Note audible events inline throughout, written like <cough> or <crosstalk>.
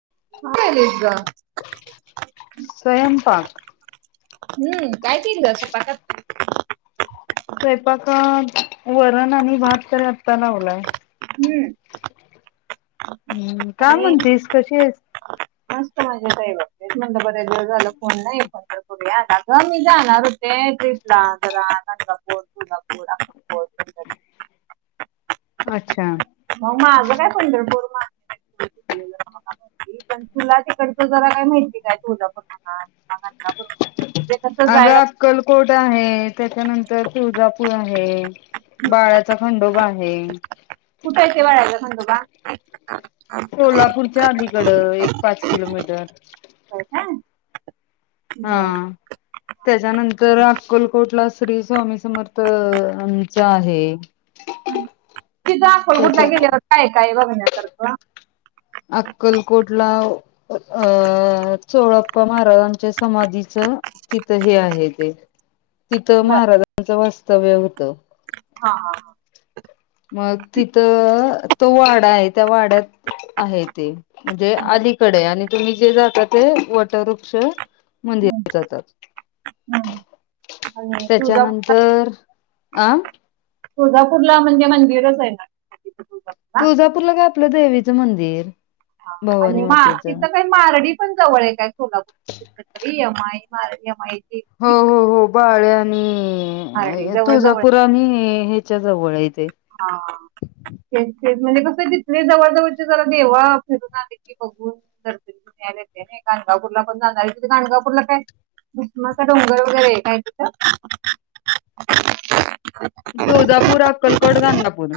<inaudible> हम्म! स्वयंपाक काय केली ग स्वयंपाक? स्वयंपाक वरण आणि भात तर आत्ता लावलाय. हम्म! हम्म! काय आणि म्हणतेस कशी आहे? मस्त मजेत आहे बघ म्हणल बरेच जर झालं फोन नाही फोन तर करूया. आग मी जाणार. ते ट्रिपला जरा गाणगापूर, तुळजापूर, अक्कलकोट. पंढरपूर अच्छा! मग माझं काय पंढरपूर मागे माहिती तुला तिकडचं जरा काय माहिती काय? तुळजापूर म्हणा किंवा गाणगापूर म्हणा. <unintelligible> तर अगं जायला. अक्कलकोट आहे. त्याच्यानंतर तुळजापूर आहे. बाळाचा खंडोबा आहे. कुठा आहे ते बाळाचा खंडोबा? सोलापूरच्या अलीकडं एक पाच किलोमीटर. काय बरं हा. त्याच्यानंतर अक्कलकोटला श्री स्वामी समर्थ यांचा आहे. तिथ अक्कलकोटला त्याच्या गेल्यावर काय काय बघण्यासारखं? अक्कलकोटला अ चोळाप्पा महाराजांच्या समाधीचा तिथं हे आहे ते तिथं बरं महाराजांचं वास्तव्य होतं. हा हा हा. मग तिथं तो वाडा आहे त्या वाड्यात आहे ते. म्हणजे अलीकडे आणि तुम्ही जे जाता ते वटवृक्ष हम्म, मंदिर जातात हम्म. आणि तुळजापूर त्याच्यानंतर आं तुळजापूरला म्हणजे मंदिरच आहे ना. तिथं तुळजापूरला तुळजापूरला काय आपलं देवीचं मंदिर. भवानी आणि मा मातेचं तिथं काही मारडी पण जवळ आहे काय सोलापूर कुठतरी? <inaudible> हो हो हो बाळ्या मारडी आणि जवळ जवळ तुळजापूर आणि च्या जवळ आहेत. हा. ते म्हणजे कसं जिथे जवळ जवळचे जरा देव फिरून आले की बघून दर्शन घेऊन यायला येतंय ना. गाणगापूला पण जाणार आहे. तिथं गाणगापूरला काय? भुतानाचा डोंगर वगैरे आहे काय तिथं? <inaudible> तुळजापूर, अक्कल कोट गाणगापूर.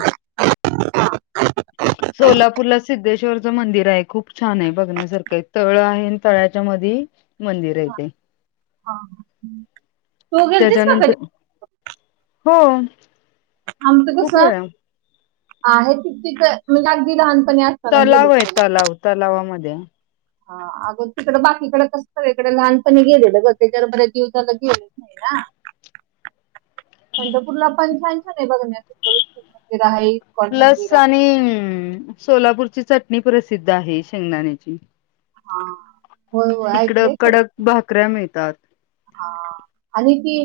सोलापूरला सिद्ध चश्वरच मंदिर आहे खूप छान आहेबघण्यासारखं तळ आहे. तळ्याच्या मध्ये मंदिर आहे ते. हा तू गेलतीस का कधी? त्याच्यानंतर हो. आमचं खूप कस वेळा आहे ति तिथं मी अगदी लहान तलाव आहे तलाव तलावामध्ये हा अगं तिकड बाकीकडें कस सगळी इकडे लहानपणी गेलेलं ग त्याच्या बऱ्याच दिवस झालं गेलोच नाही ना. पंढरपूरला पण छान छान आहे ही बघण्यासारखं विठ्ठल मंदिर आहे इस्कॉन प्लस मंदिर आहे आणि सोलापूरची चटणी प्रसिद्ध आहे शेंगदाण्याची हा होय होय तिकडं ऐकलंय खरं कडक भाकऱ्या मिळतात हा आणि ती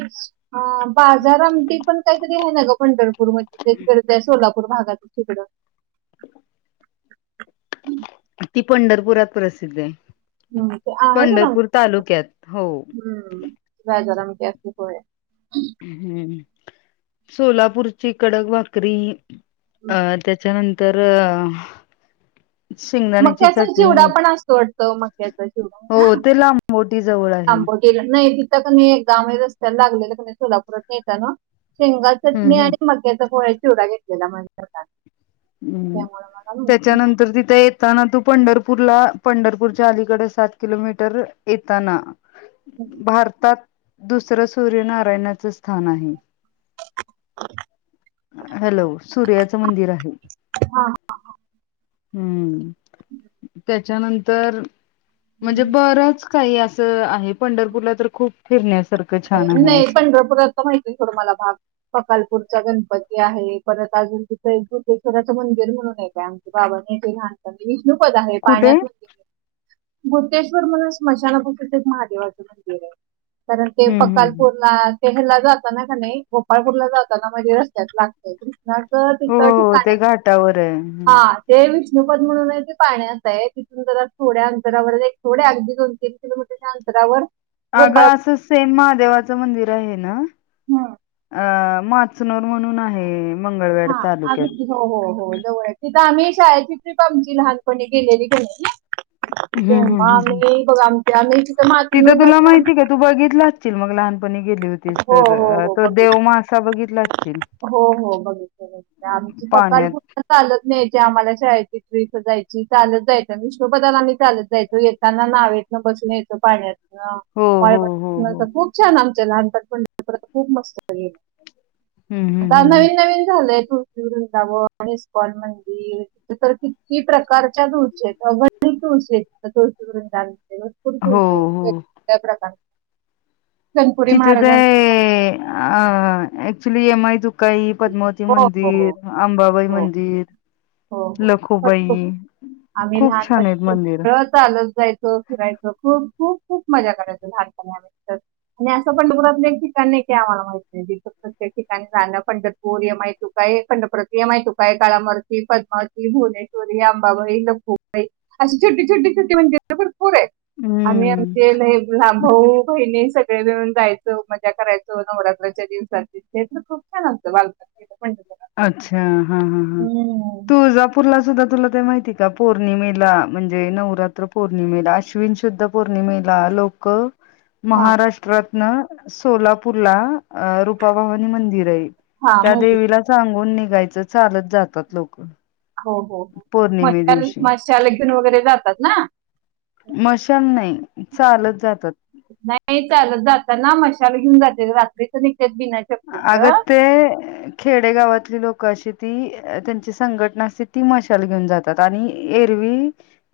ह बाजारआमटी पण काहीतरी आहे ना ग पंढरपूर मध्ये त्याकडे सोलापूर भागात. तिकड ती पंढरपुरात प्रसिद्ध आहे. हम्म ते आ जरा पंढरपूर तालुक्यात हो हम्म जराम क होय हम्म सोलापूरची कडक भाकरी हम्म. अं त्याच्यानंतर शेंगदाण्याची मक्याचा चटणी चिवडा पण असतो वाटतं मक्याचा चिवडा हो ना? ते लांबोटी जवळ आहे <unintelligible> नाही तिथं तर मी एकदा <unintelligible> <unintelligible> सोलापुरात नेताना शेंगा हम्म चटणी हम्म आणि मक्याचा पोह्या चिवडा घेतलेला. <unintelligible> हम्म त्यामुळे मला माहिती त्याच्यानंतर तिथं येत ताना तू पंढरपूरला पंढरपूरच्या अलीकडे सात किलोमीटर येताना भारतात दुसरं सूर्यनारायणाचं स्थान आहे. हॅलो सूर्याचं मंदिर आहे. हा, हा, हा. हम्म. त्याच्यानंतर म्हणजे बरंच काही असं आहे पंढरपूरला तर खूप फिरण्यास. नाही पंढरपुरात तर माहिती आहे थोडा मला भाग ककालपूरच्या गण पती आहे परत अजून तिथं एक <unintelligible> मंदिर म्हणून आहे काय आमच्या बाबानी न्यायचे लहानपणी खूपच आहे कुठे पाण्यात होती. बोतेश्वर म्हणून स्मशापाशीच एक महादेवाचं मंदिर आहे. कारण ते हम्म हम्म फकारपूरला तेहरला जाताना का नाही गोपाळपूरला जाताना म्हणजे रस्त्यात लागतय. न तं हो ठिकाण हो ते आहे घाटावर आहे हा ते <unintelligible> विष्णोपद म्हणून आहे ते पाण्याच आहे. तिथून जरा थोड्या अंतरावर थोड्या अगदी दोन तीन किलोमीटरच्या अंतरावर आग गोपाळ असं सेम महादेवाचं मंदिर आहे ना हं. अ माचनर म्हणून आहे. मंगळवेढ हा अग तालुक्यात. हो, हो, हो. तिथं आम्ही शाळेची ट्रिप आमची लहानपणी गेलेली. <unintelligible> हम्म ग हम्म हम्म हम्म. आम्ही बघा आमच्या आम्ही तिथं मातीमूळ तुला जात्रा आम्ही- माहिती का तू बघितला <unintelligible> मग लहानपणी गेली होतीस हो हो तर हो तो बघ देवमासा असा बघितला असशील. हो हो बघितला बघितला आमची पाण्यात <unintelligible> चालत न्यायची आम्हाला शाळेची ट्रीप. जायची चालत जायचं विष्णूपदाला मी चालत जायचो. येताना नावेतन बसून यायचो पाण्यात. ह हो हो हो हो. <unintelligible> खूप छान आम लहानपण पण <unintelligible> खूप मस्त गेल. हम्म हम्म आता हम्म हम्म. नवीन नवीन झालंय खूप. <unintelligible> आणि इस्कॉन मंदिर ते तर किती प्रकारच्या दूरचे. <unintelligible> हो, हो. सनपुरी महाराजांचा. आ एकचूली एम आय दुकाई, पद्मावती हो, मंदिर, हो. अंबाबाई हो, मंदिर हो, हो. लखुबाई खूप छान आहेत मंदिर. जायच, फिरायच खूप, खूप, खूप मजा करायचो लहानपणी आम्ही आणि असं पंढपुरातले ठिकाण नाही की आम्हाला माहित नाही तिथं प्रत्येक ठिकाणी जाणं, पंढरपूर येमायतुका हे पंढरपुरात येईमायतू का कालामर्ती पद्मामवती भुवनेश्वरी अंबाबाई खूप काही असे छोटे छोटे छोटे. <unintelligible> भरपूर आहे. आम्ही हम्म. आमचे लई लहान भाऊ बहिणी सग <unintelligible> जायचो उपाद्या करायचो नवरात्राच्या दिवसात <unintelligible> खूप छान असत बालपण. <unintelligible> अच्छा हा हा हा हम्म. तूळजापूरला सुद्धा तुला <unintelligible> माहिती का पौर्णिमेला म्हणजे नवरात्र पौर्णिमेला अश्विन सुुद्धा पौर्णिमेला लोक हा महाराष्ट्रातन सोलापूरला आ रूपाभवानी मंदिर आहे. हा त्या माहिती देवीला आहे. सांगून निघायचं चालत जातात लोक. हो हो हो हो मा पौर्णिमे दिवशी माशाल घेऊन वगैरे जातात ना? मशाल नाही चालत जातात. नाही जाताना मशाला घेऊन जाते रात्रीच निघतात बिना चपलीच अगत ते खेडेगावातले लोक अशी ती तेचि सांगटना असती ती माश्याला घेऊन जातात आणि एरवी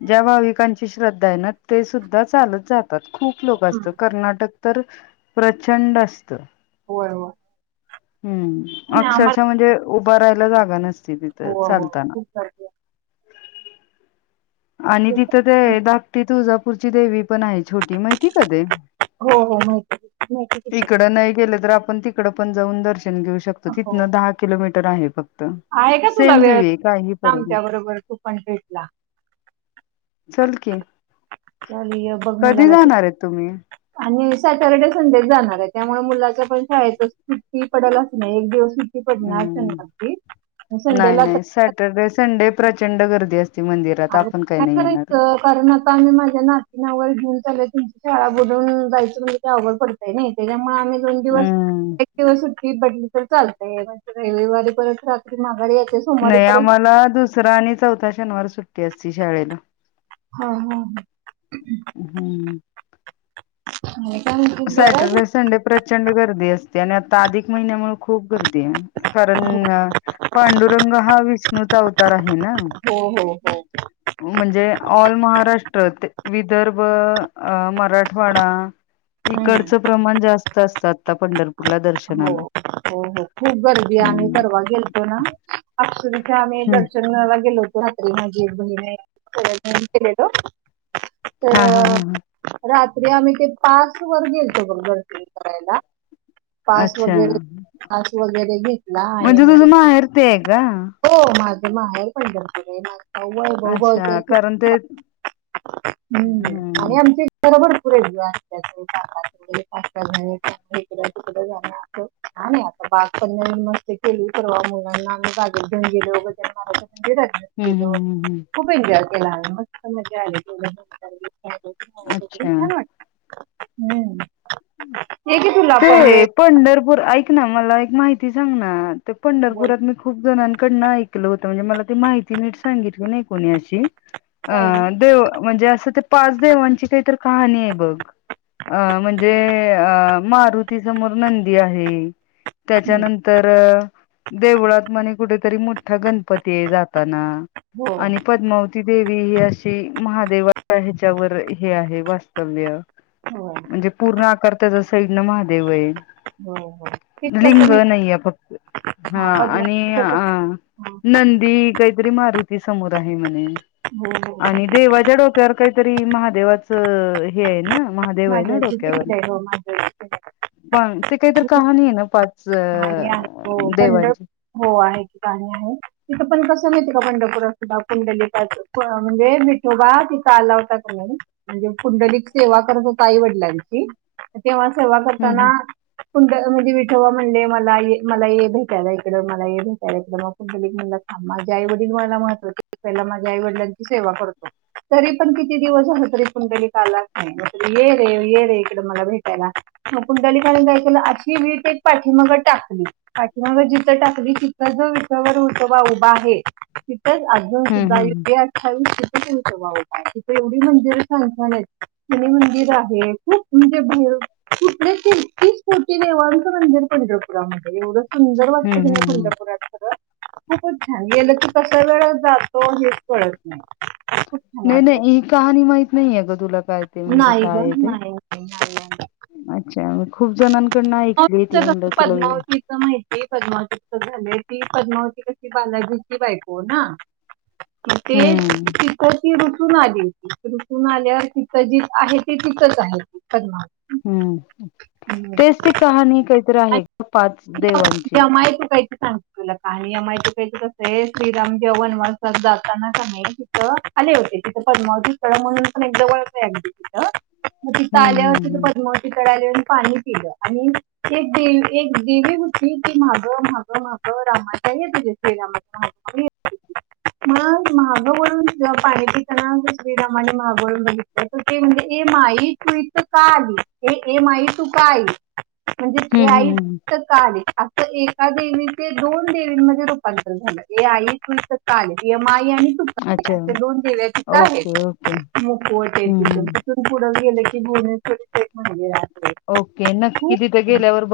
भाविकांची श्रद्धा आहे ना ते सुद्धा चालत जात खूप लोक असत कर्नाटक तर प्रचंड असत होय होय हम्म आणि अक्षरशः आम्हाला म्हणजे उभं राहायला जागा नसत तर हो हो चालताना खूप गर्दी आणि असते. तिथं ते धाकटी तुळजापूरची देवी छोटी मातीका हो हो माहिती माहिती की देव इकड नाही गेलातर आपण त त पण जाऊन दर्शन घेऊ शकतो हो तिथनं दहा किलोमीटर आहे फक्त आहे का तुला सेम वेळ देवी आहे काही फरक नाही लामच्याबरोबर तू पण भेटला चल कि चालय बघ मुलाला आहेत तुम्ही? आणि सॅटर्डे संडे जाणार आहे त्यामुळे मुलाचं पण शाळेत सुुट्टी पडलच नाही एक दिवस सुट्टी पडणार हम्म शनिवारची नाही संडेला तर नाही सॅटरडे संडे प्रचंड गदी काय करायचं कारण आता आम्ही माझ्या नाती नावर घेऊन चालय तम शाळा बुडून जायचं म्हणजे ते अवघड पडतय नाही त्याच्यामुळे आम्ही दोन दिवस हम्म. एक दिवस ी बडली तर लय म्हणजे रविवारी परत रात्री महागाडी नाही आम्हाला दुसरा आणि चौथा शनिवार सुट्टी असती शाळेला हा हा ह हम्म <inaudible> बरं आहे की? सॅटरडे संडे प्रचंड गर्दी असते आणि आता अधिक महिन्यामुळे खूप गर्दी आहे कारण ह पांडुरंग हा विष्णूचा अवतार आहे ना हो हो हो. म्हणजे ऑल महाराष्ट्र ते विदर्भ मराठवाडा हम्म. इकडचं प्रमाण जास्त असत आता पंढरप हो हो हो खूप गर्दी आम्ही हम्म परवा गेलतो ना अ तथे आम्ही हम्म. दर्शनला गेलो होतो रात्री माझी बहीण केले तो हां, हां, हां, हां. तरात आम्ही ते पास वर गेलतो बघ दर्शन करायला पास अच्छा. वगैरे पास वगैरे घेतला आणि म्हणजे मग तुझं माहेर ते आहे का? हो माझ ज हर पणरत आहे ना <unintelligible> भाळ भाऊभव त्या अच्छा कारण ते हम्म आणि आमचे बरोबर <unintelligible> असत व <unintelligible> जा नाही आता बाग पण मस्त केली न परवा मुलांना आम्ही बागेत घेऊन गेलो म <inaudible> म्हणजे हं, हं, केो हं, हं. खूप एन्जॉय केला मस्त मजा आली <unintelligible> हम् अच्छा. हे क तू लाभ <unintelligible> ते पंढरपूर ऐक ना मला एक माहिती सांग ना ते बोल पंढरपुरात मी खूप जणां ड ऐकलं होत म्हणजे मला ते माहिती नीट सांगितली नाही काय ना <unintelligible> देव म्हणजे असं ते पाचदेवांची काहीतरी कहाणी आहे बघ म्हणजे जे अ मारुती समोर नंदी आहे हो त्याच्यानंतर देवळात म्हणे कुठेतरी मोठा गणपती आहे जाताना होय आणि पद्मावती देवी ही अशी महादेवा ह्याच्यावर हे आहे वास्तव्य हो म्हणजे पूर्ण आकार त्याच्या साईडने महादेव आहे होय ते कसं लिंग माहिती नाहीय फक्त हा आणि पद्मावती हो अ नंदी काहीतरी मारुती समोर आहे म्हणे हो आणि देवाच्या डोक्यावर काहीतरी महादेवाचं हे आहे ना महादेव आहे ना डोक्या मा <unintelligible> पण ते काहीतरी कहाणी आहे ना पाच गाणी आहेत हो पंढर देवांची. हो आहे आहे तिथ पण कस माहिती पंढरपुरात सुधा पुंडलीकाच म्हणजे विठोबा तिथ आलावता की नाही म्हणजे पुंडलिक सेवा करत हो आईवडलांची तेव्हा सेवा हम्म करताना हम्म कुंड म्हणजे विठोबा म्हटले मलाएक मला भेटायला इकडे मला हे भेटायला इकडे मग पुंडलिक म्हंटला माझे आईवडील मला महत्वाचे पहिला माझ्या आईवडिला मी त्यांची सेवा करतो तरी पण किती दिवस झालं तरी पुंडलिक आलाच नाही ये रे ये रे इकडे मला भेटायला मग पुंडलिकाने काय केलं अशी वीठ एक पाठीमागे टाकली मग जिथ टाकली तिथं जो विटेवर विठोबा उभा आहे तिथंच अजून हम्म सुद्धा हम्म. युगे अठ्ठावीस विठोबा उभा आहे तिथे एवढी जर मंदिर छान छान आहेत शनी मंदिर आहे खूप म्हणजे भ तिकडे तैतीस कोटी देवांचं मंदिर पंढरपुरामध्ये एवढ सुंदर हम्म वाटत की हम्म नाही हम्म. पंढरपुरात खरं खूपच छान गेलं कि कसा वेळ जात तो हेच कळत नाही खूप छान नाही नाही वाटतं ही कहाणी माहित नाही अ गं तुला काय ते म्हणजे नाही ग काय आहे ते नाही नाही अच्छा खूप जणांकडनं ऐकली ती म्हणलं तुला वि- पद्मावतीच माहितीय पद्मावती झाले ती पद्मावती कशी बालाजीची बायको ना त तेच हम्म तिथ ती रुसून आली होती रुसून आल्यावर तिथं जी आहे ती तिथंच आहे त हम्म तेच ति कहाणी काही मित्र आहे पाच देवांचे सांग तुला कहाणी माहिती का कसं आहे श्रीराम जेव्हा वनवासाला जाताना कनै तिथं आले होते तिथं पण मम्हणून पण एक ज वळ आहे अगदी तिथं मग तिथं हम्म हम्म आल्यावरती तर हम्म. पद्मावतीकडे आली आणि पाणी पिलं आणि एक दे एक देवी होती ती मागं माग माग रामाच्या येत होती श्रीरामांच्या मागे आणि मग महागवळन पाणी पिताना श्री रामाने महागळून बघितलं तर ते म्हणजे माई तू इथं का आली ए ए माई तु का आली म्हणजे ते हम्म आई हम्म हम्म फक्त का आली एका देवीचे दोन देवींमध्ये रूपांतर झालं ए आई की कालेम आय आणि तू अच्छा े दोन दिव्याचेच आहेत ओके ओके मुकवटे हम्म तिथून हम्म. तिथून पुढं गेले की तिथे भुहनेश्वरीचा एक मंदिर आहे ओके नक्की खूप तिथे गेल्यावर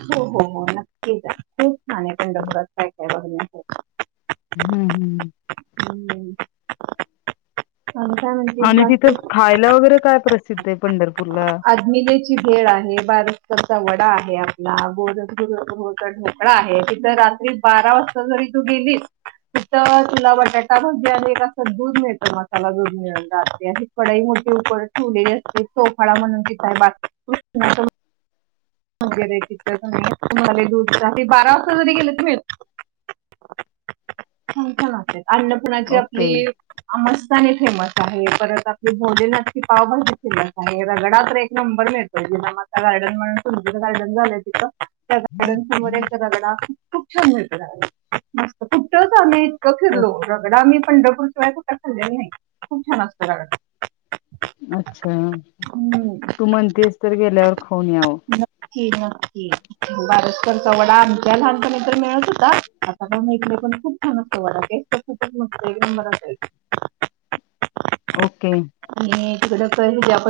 हो हो हो नक्कीच खूप छान आहे पंढरपूरातकाय काय बघण्या सारखं हम्म हम्म हम्म स काय म्हण आणि तिथं बाकीकी खायला वगैरे काय प्रसिद्ध आहे पंढरपूरला? आदमी खेळ आहे बारसचा वडा आहे आपला गो ढकड आहे तिथ रात्री बारा वाजता जरी तू गेलीस तथ तुला बटाटामध्ये आणि अस दूध मिळत त्याला दूध मिळून जातते कडाई मोठी उड ठेवलेली असते सोफाडा म्हणून तिथय ब ख वगैरे तथच त्हाला दू बारा वाजता जरी गेले तुम्ही ां अन्नपूणाची आपली ओके. आम फेमस आहे परत आपली भोजनाची पावभाजी फिलस आहे रगडाात एक नंबर मिळत. ि माा गार्डन म्हणचं गार्डन झालं तिथं त्या गार्डन समोर एकादागा खूप छान मित मस्त कुठच आम्ही इतकं ओ फिरलो रगडा आम्ही पंढरूरशिवाय खुठं खाले नाही खूप छान असतं. अच्छा तू म्हणतेस तर गेल्यावर खाऊन यावं. न बारसकरचा वडा आमच्या लहानपणी तर मिळत होता आता पण मा पण खूप छानवा लागेल ख मईल ओके. तण